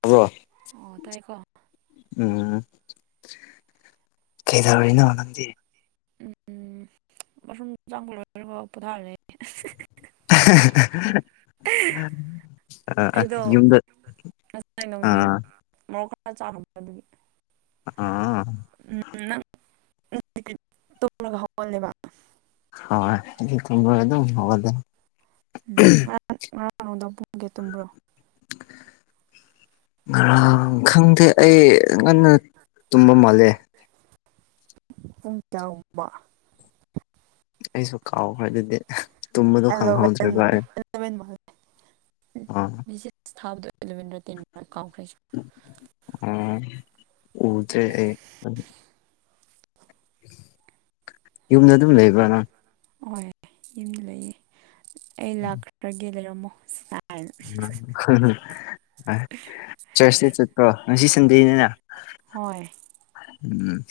hello ꯑꯣ ꯇꯥꯏꯀꯣ ꯎꯝ ꯈꯦꯗꯧꯔꯤꯅꯣ ꯅꯪꯗꯤ ꯎꯝ ꯎꯝ ꯃꯐꯝ ꯆꯥꯛ ꯂꯣꯏꯔꯕꯣ ꯄꯣꯊꯥꯂꯦ ꯑ ꯍ ꯍ ꯑ ꯑꯩꯗꯣ ꯌꯨꯝꯗ ꯑꯥ ꯆꯥ ꯆꯥꯔꯨꯝꯕ ꯑꯗꯨꯒꯤ ꯑꯥ ꯇꯨꯡꯔꯒ ꯍꯧꯒꯂꯦꯕ ꯍꯣꯏ ꯍꯤꯍꯤ ꯊꯨꯡꯒꯣꯏ ꯑꯗꯨꯝ ꯍꯧꯒꯂꯦ ꯎꯝ ꯃꯔꯥꯡ ꯉꯔꯥꯡ ꯅꯨꯡꯗꯥꯡ ꯄꯨꯡꯒꯌꯥ ꯇꯨꯝꯕ꯭ꯔꯣ ꯉꯔꯥꯡ ꯈꯪꯗꯦ ꯑꯩ ꯉꯟꯅ ꯇꯨꯝꯕ ꯃꯥꯜꯂꯦ ꯄꯨꯡ ꯇꯥꯎꯃ ꯑꯩꯁꯨ ꯀꯥꯎꯈꯔꯦ ꯑꯗꯨꯗꯤ ꯇꯨꯝꯕꯗꯣ ꯑꯦꯂꯚꯦꯟ ꯈꯪꯍꯧꯗ꯭ꯔꯦꯕ ꯑꯦ ꯑꯦꯂꯚꯦꯟ ꯃꯥꯜꯂꯦ ꯑ ꯑꯦꯂꯕꯤꯟꯗ꯭ꯔ ꯇꯦꯟ ꯀꯥꯎꯒ꯭ꯔꯦ ꯑꯩꯁꯨ ꯎꯗꯦ ꯑꯩ ꯌꯨꯝꯗ ꯑꯗꯨꯝ ꯂꯩꯕꯔꯥ ꯅꯪ ꯍꯣꯏ ꯌꯨꯝꯗ ꯂꯩꯌꯦ ꯑꯩ ꯂꯥꯛꯈ꯭ꯔꯒꯦ ꯂꯩꯔꯝꯃꯣ ꯆꯔꯁꯗꯦ ꯆꯠꯀ꯭ꯔꯣ ꯉꯁꯤ ꯁꯟꯗꯦꯅꯤꯅ ꯍꯣꯏ ꯎꯝ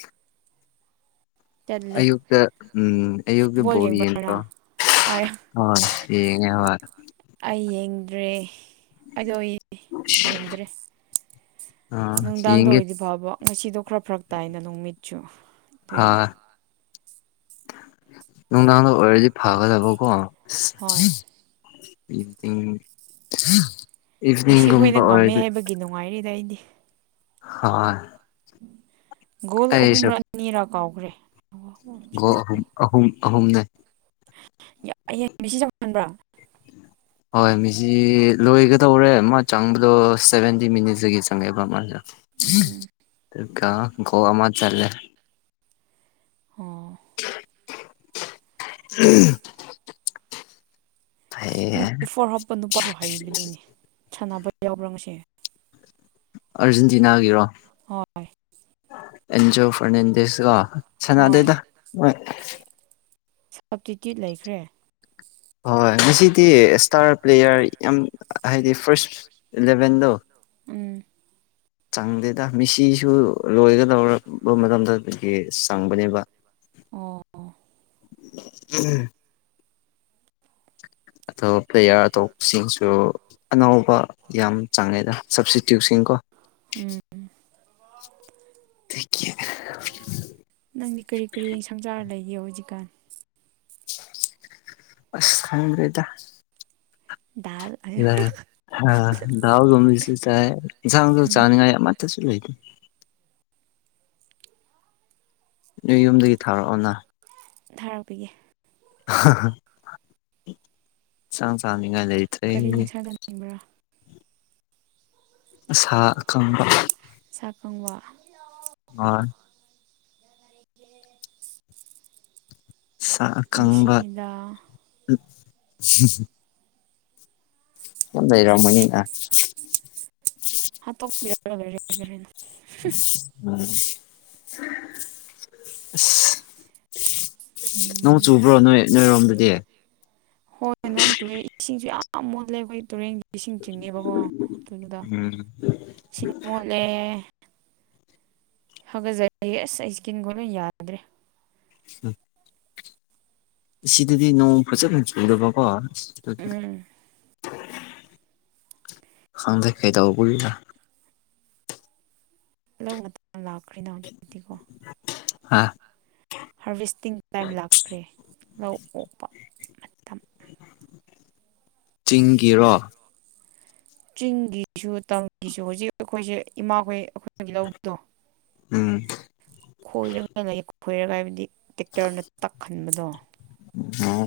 ꯆꯠꯂꯦ ꯑꯌꯨꯛꯇ ꯎꯝ ꯑꯌꯨꯛꯗ ꯕꯣꯜ ꯌꯦꯡꯕ꯭ꯔ ꯌꯦꯡꯗꯔꯣ ꯅꯪ ꯑꯩ ꯍ ꯁꯤꯉ ꯍ ꯑꯩ ꯌꯦꯡꯗ꯭ꯔꯦ ꯑꯩꯗꯣ ꯑꯩ ꯌꯦꯡꯗ꯭ꯔꯦ ꯑꯥ ꯅꯨꯡꯗꯥꯡꯗ ꯌꯦꯡꯒꯦ ꯑꯣꯏꯗꯤ ꯐꯕ ꯉꯁꯤꯗꯣ ꯈꯔ ꯐꯔꯛ ꯇꯥꯏꯅ ꯅꯨꯃꯤꯠꯁꯨ ꯑꯗꯨꯏ ꯅꯨꯡ ꯅꯍꯗ ꯑꯣꯏꯔꯗꯤ ꯐꯒꯗꯕ ꯀꯣ ꯍꯣꯏ ꯏ ꯃꯤꯁꯤ ꯑꯩꯈꯣꯏꯅ ꯉꯝꯃꯦ ꯍꯥꯏꯕꯒꯤ ꯅꯨꯡꯉꯥꯏꯔꯤꯗ ꯑꯩꯗꯤ ꯍꯣꯏ ꯒꯣꯜ ꯑꯩꯁꯨ ꯑꯍꯨꯝꯔꯅꯤꯔꯥ ꯀꯥꯎꯈ꯭ꯔꯦ ꯑꯍꯨꯝ ꯑꯍꯨꯝ ꯑꯍꯨꯝꯅꯦ ꯍꯡ ꯃꯤꯁꯤ ꯆꯥꯎ ꯈꯟꯕ꯭ꯔꯥ ꯍꯣꯏ ꯃꯤꯁꯤ ꯂꯣꯏꯒꯗꯧꯔꯦ ꯃꯥ ꯆꯪꯕꯗꯣ ꯁꯚꯦꯟꯇꯤ ꯃꯤꯅꯤꯠꯁꯇꯒꯤ ꯆꯪꯉꯦꯕ ꯃꯥꯁꯨ ꯎꯝ ꯀ ꯣꯋꯥ ꯃ ꯆꯂ ꯑꯣ ꯎ ꯇ꯭ꯋꯦꯟꯇꯤ ꯐꯣꯔ ꯍꯥꯞꯄ ꯅꯨꯄꯥꯁꯨ ꯍꯩꯕꯅꯤꯅꯦ ꯁꯥꯟꯅꯕ ꯌꯥꯎꯕ꯭ꯔꯥ ꯉꯁꯦ ꯑꯥꯔꯖꯦꯟꯇꯤꯅꯥꯒꯤꯔꯣ ꯑꯦꯟꯖꯤꯣ ꯐꯔꯅꯦꯟꯗꯦꯁꯀ ꯍꯣꯏ ꯁꯥꯟꯅꯗꯩꯗ ꯍꯣꯏ ꯁꯞꯇꯤꯇ꯭ꯌꯨꯠ ꯂꯩꯈ꯭ꯔꯦ ꯍꯣꯏ ꯉꯁꯤꯗꯤ ꯏꯁꯇꯥꯔ ꯄ꯭ꯂꯦꯌꯥꯔ ꯌꯥꯝ ꯍꯥꯏꯗꯤ ꯐꯥꯔꯁ ꯂꯦꯚꯦꯟꯗꯣ ꯎꯝ ꯆꯪꯗꯦꯗ ꯃꯤꯁꯤꯁꯨ ꯂꯣꯏꯒ ꯂꯧꯔꯔꯕ ꯃꯇꯝꯗꯗꯒꯤ ꯆꯪꯕꯅꯦꯕ ꯑꯣ ꯎꯝ ꯑꯇꯣꯞꯄ ꯑꯇꯣꯞꯄꯁꯤꯡꯁꯨ ꯑꯅꯕ ꯌꯥꯝ ꯆꯥꯡꯉꯦꯗ ꯁꯞꯁꯇꯤꯇ꯭ꯌꯨꯠꯁꯤꯡ ꯀꯣ ꯎꯝ ꯊꯦ ꯅꯪꯗꯤ ꯀꯔꯤ ꯀꯔꯤ ꯁꯪꯖꯥꯔ ꯂꯩꯒꯦ ꯍꯧꯖꯤꯛꯀꯥꯟ ꯑꯁ ꯈꯥꯏ ꯔꯦꯗ ꯑ ꯍꯥ ꯗꯥꯥꯎ ꯝꯁꯤ ꯆꯥꯏ ꯁꯥꯡ ꯎꯝ ꯆꯥꯅꯤꯡꯉ ꯃꯥ ꯁ ꯂꯩꯇ ꯅꯣꯏ ꯌꯨꯝꯗꯒꯤ ꯊꯥꯔꯛꯑꯣꯅ ꯊꯥꯔꯛꯄꯒꯦ ꯆꯥꯡ ꯆꯥꯡꯅꯤꯡꯉꯥꯏ ꯂꯩꯇꯦ ꯀꯔꯤ ꯌꯦꯟꯁꯥꯡ ꯆꯥꯅꯤꯡꯕ꯭ꯔꯥ ꯁꯥ ꯑꯀꯪꯕ [unintelligible] ꯍꯣꯏ ꯁꯀꯪꯕ ꯅꯨꯡꯁꯤꯗ ꯅꯗ ꯏꯔꯣꯃꯅꯤꯒ [unintelligible] [unintelligible] ꯅꯣꯡ ꯎꯝ ꯆꯨꯕ꯭ꯔꯣ ꯅꯣꯏ ꯅꯣꯏꯔꯣꯝꯗꯗꯤ ꯍꯣꯏ ꯅꯣꯡ ꯆꯨꯑꯦ ꯏꯁꯤꯡꯁꯨ ꯌꯥꯝ ꯃꯣꯜꯂꯦ ꯑꯩꯈꯣꯏ ꯇꯨꯔꯦꯟ ꯏꯁꯤꯡ ꯆꯤꯡꯉꯦꯕꯀꯣ ꯑꯗꯨꯣꯏꯩꯅꯣꯗ ꯎꯝ ꯏꯁꯤꯡ ꯃꯣꯠꯂꯦ ꯍꯧꯒꯠꯆꯔꯦ ꯌꯦꯁ ꯑꯩ ꯏꯁꯀꯤꯟꯒꯣꯅ ꯌꯥꯗ꯭ꯔꯦ ꯎꯝ ꯁꯤꯗꯗꯤ ꯅꯣꯡ ꯐꯖꯅ ꯍ ꯆꯨꯗ ꯕꯣꯁ ꯎꯝ ꯍꯗꯦꯛ ꯈꯩꯗꯕꯨꯄꯥ ꯂꯧ ꯂꯥꯛꯈ꯭ꯦꯅ ꯍꯧꯖꯤꯛꯀꯤꯤꯀꯣ ꯍꯥ ꯍꯥꯔꯚꯦꯁꯇꯤꯡ ꯇꯥꯏꯝ ꯂꯥꯛꯈ꯭ꯔꯦ ꯂꯧ ꯑꯣꯛꯄ ꯃꯇꯝ ꯆꯤꯡꯒꯤꯔꯣ ꯆꯤꯡꯒꯤꯁꯨ ꯇꯝꯒꯤꯁꯨ ꯍꯧꯖꯤꯛ ꯑꯩꯈꯣꯏꯁꯦ ꯏꯃꯥꯈꯣꯏ ꯑꯩ ꯂꯧꯗꯨꯗꯣ ꯎꯝ ꯈꯣꯏꯔꯒ ꯈꯣꯏꯔꯒ ꯍꯥꯏꯕꯗꯤ ꯇꯦꯛꯇꯔꯅ ꯇꯛꯍꯟꯕꯗꯣ ꯑ‌ꯣ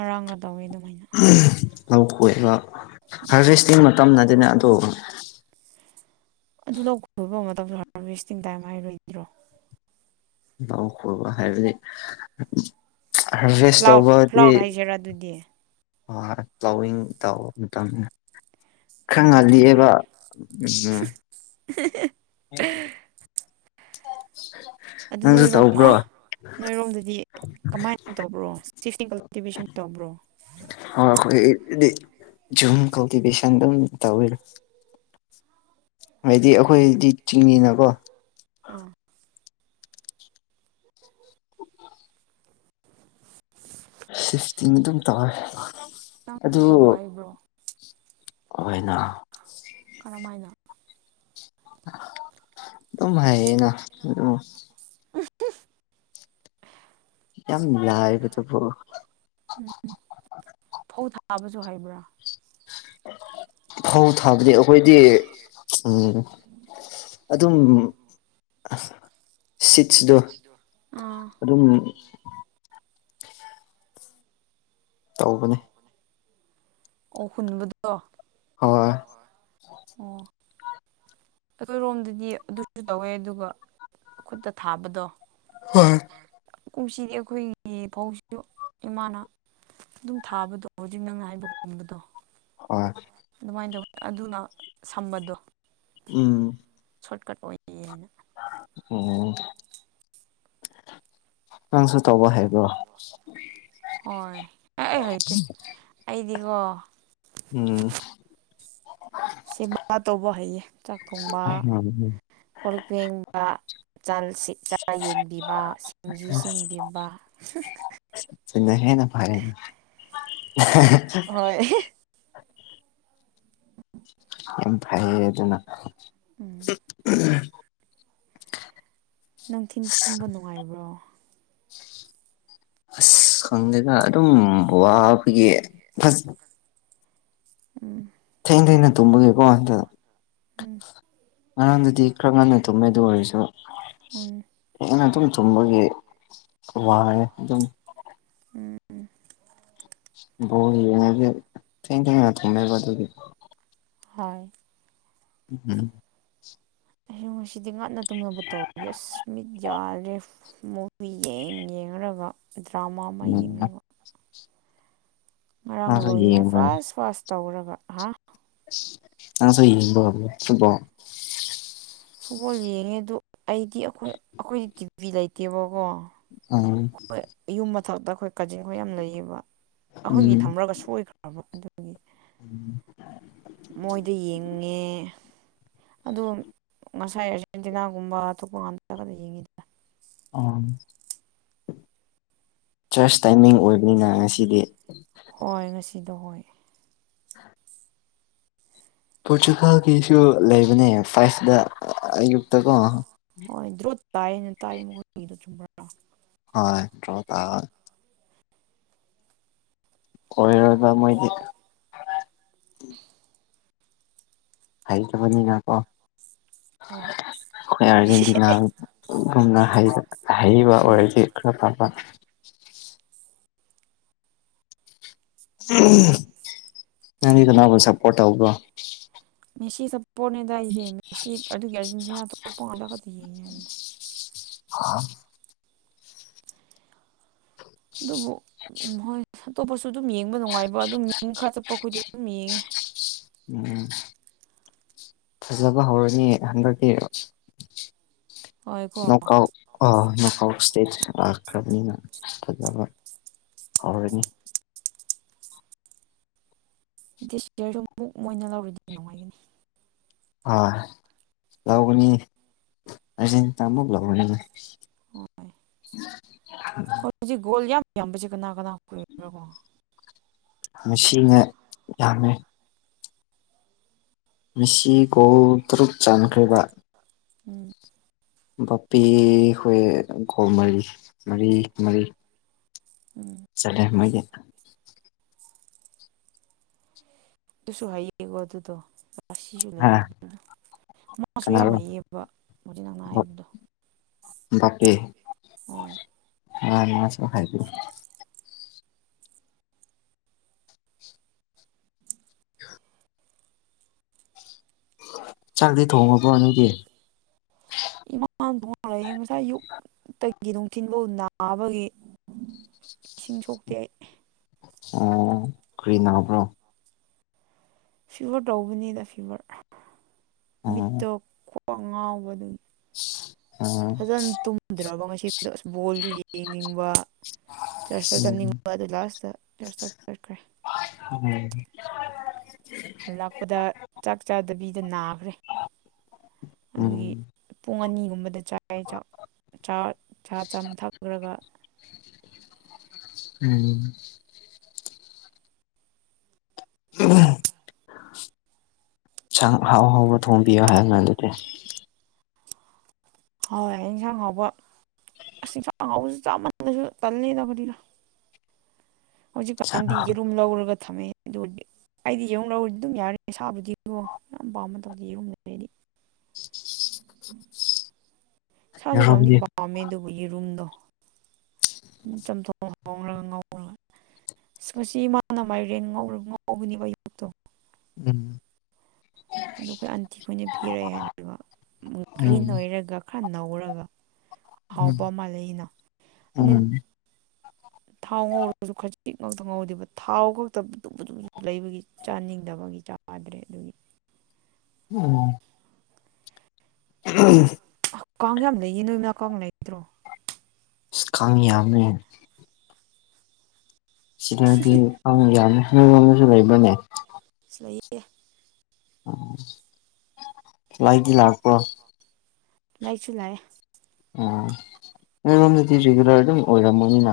ꯑꯔꯥꯡꯅ ꯇꯧꯋꯤꯅꯣ ꯂꯧ ꯀꯣꯏꯕ ꯎꯝ ꯍꯥꯔꯚꯦꯁꯇꯤꯡ ꯃꯇꯝꯗꯗꯤꯅꯦ ꯑꯗꯨ ꯑꯗꯨ ꯂꯧ ꯈꯣꯏꯕ ꯃꯇꯝꯗ ꯍꯥꯔꯚꯦꯁꯇꯤꯡ ꯇꯥꯏꯝ ꯍꯥꯏꯔꯣꯏꯗ꯭ꯔꯣ ꯂꯎ ꯈꯨꯕ ꯍꯥꯏꯕ ꯍꯥꯔꯚꯤꯁꯁ ꯐ꯭ꯂꯥꯎꯠ ꯇꯧꯕꯗꯤ ꯐ꯭ꯂꯥꯎꯠ ꯍꯥꯏꯁꯤꯔꯥ ꯑꯗꯨꯗꯤ ꯍ ꯇ ꯇ ꯈꯔ ꯆꯨꯝꯈ꯭ꯔꯦ ꯆꯨꯝꯈ꯭ꯔꯦ ꯉꯜꯂꯤꯑꯦꯕ ꯎꯝ [unintelligible] [unintelligible] ꯑꯗꯨ ꯅꯪꯁꯨ ꯅꯣꯏꯔꯣꯀ‌ꯣ ꯇꯧꯕ꯭ꯔꯣ ꯅꯣꯏꯔꯣꯝꯗꯗꯤ ꯀꯃꯥꯏꯅ ꯇꯧꯕ꯭ꯔꯣ ꯁꯤꯇ ꯀꯜꯇꯤꯚꯁꯟ ꯇꯧꯕ꯭ꯔꯣ ꯑ ꯑꯩꯈꯣꯏ ꯖꯨꯨꯝ ꯀꯧꯗꯤꯕꯤꯁꯥꯟꯗ ꯇꯎꯔ ꯍꯥꯏꯗꯤ ꯑꯩꯈꯣꯏꯗꯤ ꯆꯤꯡꯅꯤꯅꯀꯣ ꯑꯥ ꯁꯤꯁꯇꯤꯟ ꯑꯗꯨꯝ ꯇꯧꯋꯦ ꯅꯪ ꯑꯗꯨ ꯇꯧꯕ ꯍꯩꯕ꯭ꯔꯣ ꯑꯣꯏꯅ ꯀꯔꯝꯍꯥꯏꯅ ꯑꯗꯨꯝ ꯍꯥꯏꯅ ꯎꯝ ꯌꯥꯝ ꯂꯥꯏꯕꯗꯨꯕꯨ ꯎꯝ ꯐꯧ ꯊꯥꯕꯁꯨ ꯍꯥꯏꯕ꯭ꯔꯥ ꯍꯣ ꯊꯥꯕꯅꯤ ꯑꯩꯈꯣꯏꯗꯤ ꯎꯝ ꯑꯗꯨꯝ ꯑ ꯁꯤꯠꯁꯗꯣ ꯕꯤꯠꯁꯤꯗꯣ ꯑꯥ ꯑꯗꯨꯝ ꯇꯧꯕꯅꯤ ꯇꯧꯕꯅꯦ ꯑꯣ ꯍꯨꯟꯕꯗꯣ ꯍꯣꯏ ꯑꯣ ꯑꯣꯏꯔꯣꯝꯗꯗꯤ ꯑꯗꯨꯁꯨ ꯇꯧꯋꯦ ꯑꯗꯨꯒ ꯈꯨꯠꯇ ꯊꯥꯕꯗꯣ ꯍꯣꯏ ꯀꯨꯝꯁꯤꯗꯤ ꯑꯩꯈꯣꯏꯒꯤ ꯐꯥꯎꯁꯨ ꯏꯃꯥꯅ ꯑꯗꯨꯝ ꯊꯥꯕꯗꯣ ꯍꯧꯖꯤꯛ ꯅꯪꯅ ꯍꯥꯏꯕ ꯈꯨꯝꯕꯗꯣ ꯍꯣꯏ ꯀꯃꯥꯏꯅ ꯇꯧꯒꯅꯤ ꯑꯗꯨꯅ ꯁꯝꯕꯗꯣ ꯎꯝ ꯁꯣꯔꯠꯀꯠ ꯑꯣꯏꯌꯦꯑꯅ ꯎꯝ ꯅꯪꯁꯨ ꯇꯧꯕ ꯍꯩꯕ꯭ꯔꯣ ꯍꯣꯏ ꯑꯦ ꯍꯥꯏꯗꯤꯦ ꯑꯩꯗꯤ [unintelligible] ꯎꯝ ꯁꯤꯃ ꯇꯧꯕ ꯍꯩꯌꯦ ꯆꯥꯛ ꯊꯣꯡꯕ ꯄꯦꯡꯕ ꯆꯥ ꯌꯦꯟꯕꯤꯕ ꯁꯤꯡꯖꯨ ꯁꯦꯝꯟꯕꯤꯕ ꯁꯤꯅ ꯍꯦꯟꯅ ꯐꯩꯌꯦꯅ [unintelligible] ꯑ ꯐꯥꯏꯌꯦ ꯑꯗꯨꯅ ꯎꯝ [unintelligible] ꯅꯨꯡꯊꯤꯟ ꯇꯨꯝꯕ ꯅꯨꯡꯉꯥꯏꯕ꯭ꯔꯣ [unintelligible] ꯑꯁ ꯈꯪꯗꯦꯗ ꯑꯗꯨꯝ ꯋꯥ ꯑꯩꯈꯣꯏꯒꯤ ꯐꯖ ꯎꯝ ꯏ ꯏꯅ ꯇꯨꯝꯃꯒꯤꯦꯕꯣ ꯎꯝ ꯉꯔꯥꯡꯗꯗꯤ ꯈꯔ ꯉꯟꯅ ꯇꯨꯝꯃꯦ ꯑꯗꯨ ꯎꯝ ꯑꯣꯏꯔꯁꯨꯨꯝ ꯇꯨꯝꯕꯒꯤ ꯋꯥꯅꯤ ꯑꯗꯨꯝ ꯎꯝ ꯕꯣꯜ ꯌꯦꯉꯗꯤ ꯊꯦꯡ ꯊ ꯊꯃꯦ ꯍꯣꯏ ꯎꯝ ꯑꯩ ꯉꯁꯤꯗꯤ ꯉꯥꯛꯟꯅ ꯇꯨꯝꯅꯕ ꯇꯧ ꯌꯦꯁ ꯃꯤꯠ ꯌꯥꯔꯦ ꯃꯨꯚꯤ ꯌꯦꯡꯂꯡꯒ ꯗ꯭ꯔꯃꯥ ꯑꯃ ꯎꯝ ꯌꯦꯡꯂꯡꯒ ꯉꯔꯥꯡ ꯅꯪꯁꯨ ꯂꯣꯏꯉꯩ ꯌꯦꯡꯕ꯭ꯔꯥ ꯐꯥꯁ ꯐꯥꯁ ꯇꯧꯔꯒ ꯍꯥ ꯑ ꯁꯩꯕ ꯀ ꯐꯨꯠꯕꯣꯜ ꯌꯦꯡꯉꯦ ꯑꯗꯨꯗ ꯑꯩꯗꯤ ꯑꯩꯈꯣꯏ ꯑꯩꯈꯣꯏꯗꯤ ꯇꯤꯚꯤ ꯂꯩꯇꯦꯕꯀꯣ ꯑ ꯑꯩꯈꯣꯏ ꯌꯨꯝ ꯃꯊꯛꯇ ꯑꯩꯈꯣꯏ ꯀꯥꯖꯤꯡꯈꯣꯏ ꯌꯥꯝ ꯂꯩꯌꯦꯕ ꯎꯝ ꯑꯩꯈꯣꯏꯒꯤ ꯊꯝꯃꯒ ꯁꯣꯏꯈ꯭ꯔꯕ ꯑꯗꯨ ꯃꯣꯏꯗ ꯌꯦꯡꯉꯦ ꯑꯗꯣ ꯉꯁꯥꯏ ꯑꯥꯔꯖꯦꯟꯇꯤꯅꯥꯒꯨꯝꯕ ꯑꯇꯣꯞꯄ ꯉꯇ ꯌꯦꯡꯉꯤꯗ ꯑꯥ ꯆꯔꯁ ꯇꯥꯏꯃꯤꯡ ꯑꯣꯏꯕꯅꯤꯅ ꯉꯁꯤꯗꯤ ꯍꯣꯏ ꯉꯁꯤꯗꯣ ꯍꯣꯏ ꯄꯣꯔꯆꯨꯒꯥꯜꯒꯤꯁꯨ ꯂꯩꯕꯅꯦ ꯐꯥꯏꯁꯇ ꯑꯌꯨꯛꯇꯀꯣ ꯍꯣꯏ ꯗ꯭ꯔꯣ ꯇꯥꯏꯅ ꯇꯥꯏ ꯃꯈꯣꯏ ꯆ꯭ꯔ ꯍ ꯇ꯭ꯔꯣ ꯑꯣꯏꯔꯕ ꯃꯣꯏꯗꯤ ꯍꯥꯏ ꯆꯕꯅꯤꯅꯀꯣ ꯍ ꯑꯩꯈꯣꯏ ꯑꯥꯔꯖꯦꯟꯇꯤꯅꯥꯒꯨꯝꯅꯕ ꯍꯩꯕ ꯍꯣꯏ ꯑꯣꯏꯔꯗꯤ ꯈꯔ ꯄꯕ [unintelligible] ꯑꯗꯨꯅꯤ ꯅꯪꯅꯤꯗꯅꯥꯕꯨ ꯁꯄꯣꯔꯠ ꯇꯕ꯭ꯔꯣ ꯃꯦꯁꯤ ꯁꯄꯣꯅꯦꯗꯏ ꯃꯁꯤ ꯑꯄ ꯂ ꯑꯥ ꯑꯗꯨꯕꯨ ꯍꯣꯏ ꯑꯇꯣꯞꯄꯁꯨ ꯑꯗꯨꯝ ꯌꯦꯡꯕ ꯅꯨꯡꯉꯥꯏꯕ ꯑꯗꯨꯝ ꯃꯤ ꯈꯔ ꯆꯠꯄ ꯑꯩꯈꯣꯏꯗꯤ ꯑꯗꯨꯝ ꯌꯦꯡꯉꯦ [unintelligible] ꯎꯝ ꯐꯖꯕ ꯍꯧꯔꯅꯤ ꯍꯟꯗꯛꯇꯤ ꯍꯣꯏ ꯀꯣ ꯅ ꯑ ꯅꯁꯇꯦ ꯂꯥꯛꯈ꯭ꯔꯕꯅꯤꯅ ꯐꯖꯕ ꯍꯧꯔꯅꯤ ꯗꯤꯁꯄ꯭ꯂꯦꯗꯨ ꯑꯃꯨꯛ ꯃꯣꯏꯅ ꯂꯧꯔꯗꯤ ꯅꯨꯡꯉꯥꯏꯒꯅꯤ ꯑ ꯌꯥꯎꯒꯅꯤ ꯑꯁ ꯇꯃ ꯂꯅꯤꯅ ꯍꯖꯤ ꯣꯜꯖ ꯑꯝꯝꯕ ꯆ ꯀꯅꯥ ꯀꯅꯥ ꯃꯁꯤꯅꯦ ꯌꯥꯝꯃꯦ ꯃꯤꯁꯤ ꯀꯣ ꯇꯔꯨꯛ ꯆꯥꯟꯈ꯭ꯔꯕ ꯎꯝ ꯕꯄꯤ ꯍꯣꯏꯈꯣ ꯃꯔꯤ ꯃꯔꯤ ꯃꯔꯤ ꯎꯝ ꯆꯂꯦ ꯃꯒꯤ ꯑꯗꯨꯨꯁꯨ ꯍꯥꯏꯌꯦꯒꯣ ꯑꯗꯨꯗ ꯑꯁꯤꯁꯤꯁꯨ ꯍꯥ ꯂꯩꯌꯦꯗꯅ ꯃꯥꯁꯨ ꯌꯥꯝ ꯀꯅꯥꯔꯣ ꯍꯩꯌꯦꯕ ꯃ ꯅꯪꯅ ꯍꯥꯏꯕꯗꯣ ꯕꯥꯀꯦ ꯍ ꯍ ꯅꯁꯨ ꯍꯥꯏꯥꯏꯗ ꯆꯥꯛꯗꯤ ꯊꯣꯡꯉꯕ꯭ꯔꯣ ꯅꯣꯏꯒꯤ ꯏꯃꯥꯟ ꯊꯣꯛꯣꯡꯌꯦꯡ ꯉꯁꯥꯏ ꯑꯌꯨꯛ ꯇꯒꯤ ꯅꯨꯡꯊꯤꯤꯟ ꯐ ꯅꯥꯕꯒꯤ ꯏꯁꯤꯡ ꯁꯣꯛꯇꯦ ꯑꯩ ꯑꯣ ꯀꯔꯤ ꯅꯥꯎꯕ꯭ꯔꯣ ꯐꯤꯚꯔ ꯇꯧꯕꯅꯤꯗ ꯐꯤꯚꯔ ꯑꯣ ꯃꯤꯠꯇꯣ ꯈꯣꯛ ꯉꯥꯎꯕꯗꯨ ꯑꯣ ꯐꯖꯅ ꯇꯨꯝꯗ꯭ꯔꯕ ꯉ ꯑꯗ ꯕꯣꯜꯁꯨ ꯌꯦꯡꯅꯤꯡꯕ ꯆꯔꯆ ꯆꯠꯅꯤꯡꯕ ꯑꯗꯨ ꯂꯥꯁꯇ ꯆꯔ ꯆꯠꯈ꯭ꯔꯦ ꯎꯝ ꯍꯜꯂꯛꯄꯗ ꯆꯥꯛ ꯆꯥꯗꯕꯤꯗ ꯅꯥꯈ꯭ꯔꯦ ꯎꯝ ꯑꯗꯨꯒꯤ ꯎꯝ ꯄꯨꯡ ꯑꯅꯤ ꯨꯝꯕꯗ ꯆ ꯆ ꯆ ꯊꯛꯈ꯭ꯔꯒ ꯎꯝ ꯑꯝ ꯁꯪ ꯍꯥꯎ ꯍꯥꯎꯕ ꯊꯣꯡꯕꯤꯌꯨ ꯍꯥꯏꯔꯅ ꯑꯗꯨꯗꯤ ꯍꯣꯏ ꯏꯟꯁꯥꯡ ꯍꯥꯎꯕ ꯑꯁꯤꯁꯥꯡꯉꯥꯎꯁꯨ ꯆꯥꯃꯜꯂꯁꯨ ꯇꯜꯂꯗꯕꯗꯤꯔ ꯍꯧꯖꯤꯛꯀꯥꯟꯗꯤꯒꯤ ꯑꯗꯨꯨꯝ ꯂꯧꯔꯒ ꯊꯝꯃꯦ ꯑꯗꯨ ꯑꯩꯗꯤ ꯌꯦꯔꯧ ꯂꯧꯔꯗꯤ ꯑꯗꯨꯝ ꯌꯥꯔ ꯁꯥꯕꯨꯗꯤꯀꯣ ꯌꯥꯝ ꯄꯥꯝꯕ ꯇꯧꯗꯦ ꯌꯦꯔꯨꯝꯗꯦ ꯑꯩꯗꯤ [unintelligible] ꯁꯥꯁꯨ ꯄꯥꯝꯗꯤ ꯌꯦꯔꯨꯝꯗꯤ ꯄꯥꯝꯃꯦ ꯑꯗꯨꯕꯨꯒꯤ ꯔꯨꯝꯗꯣ ꯆ ꯆꯉꯂ ꯁꯃꯁꯤ ꯏꯃꯥꯅ ꯃꯥꯏꯔꯦꯟ ꯉꯒꯅꯤꯕ ꯑꯌꯨꯛꯇꯣ ꯎꯝ ꯑꯣ ꯑꯩꯈꯣꯏ ꯑꯟꯇꯤꯈꯣꯏꯅ ꯄꯤꯔꯛꯑꯦ ꯍꯥꯏꯕ ꯒ꯭ꯔꯤꯟ ꯎꯝ ꯑꯣꯏꯔꯒ ꯈꯔ ꯅꯧꯔꯒ ꯎꯝ ꯍꯥꯎꯕ ꯃꯥꯂꯩꯅ ꯎꯝ ꯊꯥꯎ ꯉꯧꯔꯒꯁꯨ ꯈꯖꯤꯛ ꯉꯛꯇ ꯉꯧꯗꯦꯕ ꯊꯥꯎ ꯈꯛꯇ ꯑꯗꯨꯝ ꯑꯗꯨ ꯂꯩꯕꯒꯤ ꯆꯥꯅꯤꯡꯗꯕ ꯒꯤ ꯆꯥꯗ꯭ꯔꯦ ꯑꯗꯨꯒꯤ ꯎ ꯑ ꯀꯥꯡ ꯌꯥꯝ ꯂꯩꯌꯦ ꯅꯣꯏ ꯃꯅꯥ ꯀꯥꯡ ꯂꯩꯗ꯭ꯔꯣ ꯁ ꯀꯝꯌꯥꯅ ꯁꯤꯗꯗꯤ ꯌꯥꯝ ꯍ ꯑꯃꯁꯨ ꯂꯩꯕꯅꯦ ꯂꯩꯌꯦ ꯎ ꯂꯥꯏꯗꯤ ꯂꯥꯛꯄ꯭ꯔꯣ ꯂꯥꯛꯆꯨ ꯂ ꯎꯝꯝꯗꯤ ꯔꯤꯒꯨꯂꯔ ꯑꯗꯨꯝ ꯑꯣꯏꯔꯝꯃꯅꯤꯅ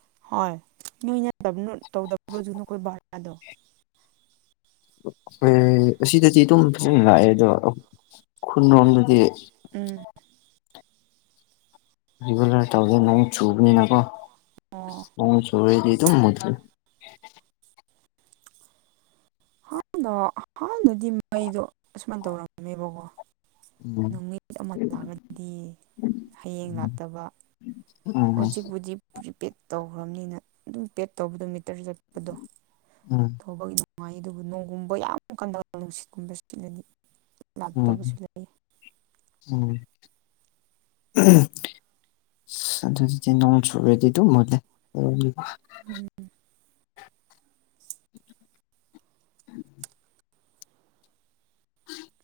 ꯍꯣꯏꯅꯗ ꯍꯣꯏ ꯑꯁꯤꯗꯗꯤ ꯑꯗꯨꯝ ꯐꯖꯅ ꯂꯥꯛꯑꯦ ꯑꯗꯣ ꯈꯨꯟꯔꯣꯝꯗꯗꯤ ꯎꯝ ꯔꯤꯒꯨꯂꯔ ꯇꯧꯖ ꯅꯛ ꯁꯨꯕꯅꯤꯅꯀꯣ ꯑꯣ ꯅ ꯁꯨꯔꯦꯗꯤ ꯇꯃꯗ ꯍꯥꯟꯅ ꯍꯥꯟꯅꯗꯤ ꯃꯩꯗꯣ ꯑꯁꯨꯃꯥꯏꯅ ꯇꯧꯔꯝꯃꯦꯕꯀꯣ ꯎꯝ ꯅꯨꯃꯤꯠ ꯑꯃ ꯂꯥꯡꯉꯒꯗꯤ ꯍꯌꯦꯡ ꯂꯥꯛꯇꯕ ꯎꯝ ꯍꯧꯖꯤꯛꯄꯨꯗꯤ ꯄ꯭ꯔꯤꯄꯦꯗ ꯇꯧꯈ꯭ꯔꯕꯅꯤꯅ ꯑꯗꯨꯝ ꯄꯦꯛꯗ ꯇꯧꯕꯗꯨ ꯍꯛꯇꯔ ꯆꯠꯄꯗꯣ ꯎꯝ ꯊꯧꯕꯒꯤꯗ ꯅꯨꯡꯉꯥꯏ ꯑꯗꯨꯒ ꯅꯣꯡꯒꯨꯝꯕ ꯌꯥꯝ ꯀꯟꯗ ꯅꯨꯡꯁꯤꯠꯀꯨꯝꯕ ꯁꯤꯠꯂꯅꯤ ꯎꯝ ꯎꯝ ꯑꯗꯨ ꯑꯗꯨꯗꯤ ꯅꯣꯡ ꯁꯦꯗꯤ ꯑꯗꯨ ꯎꯝ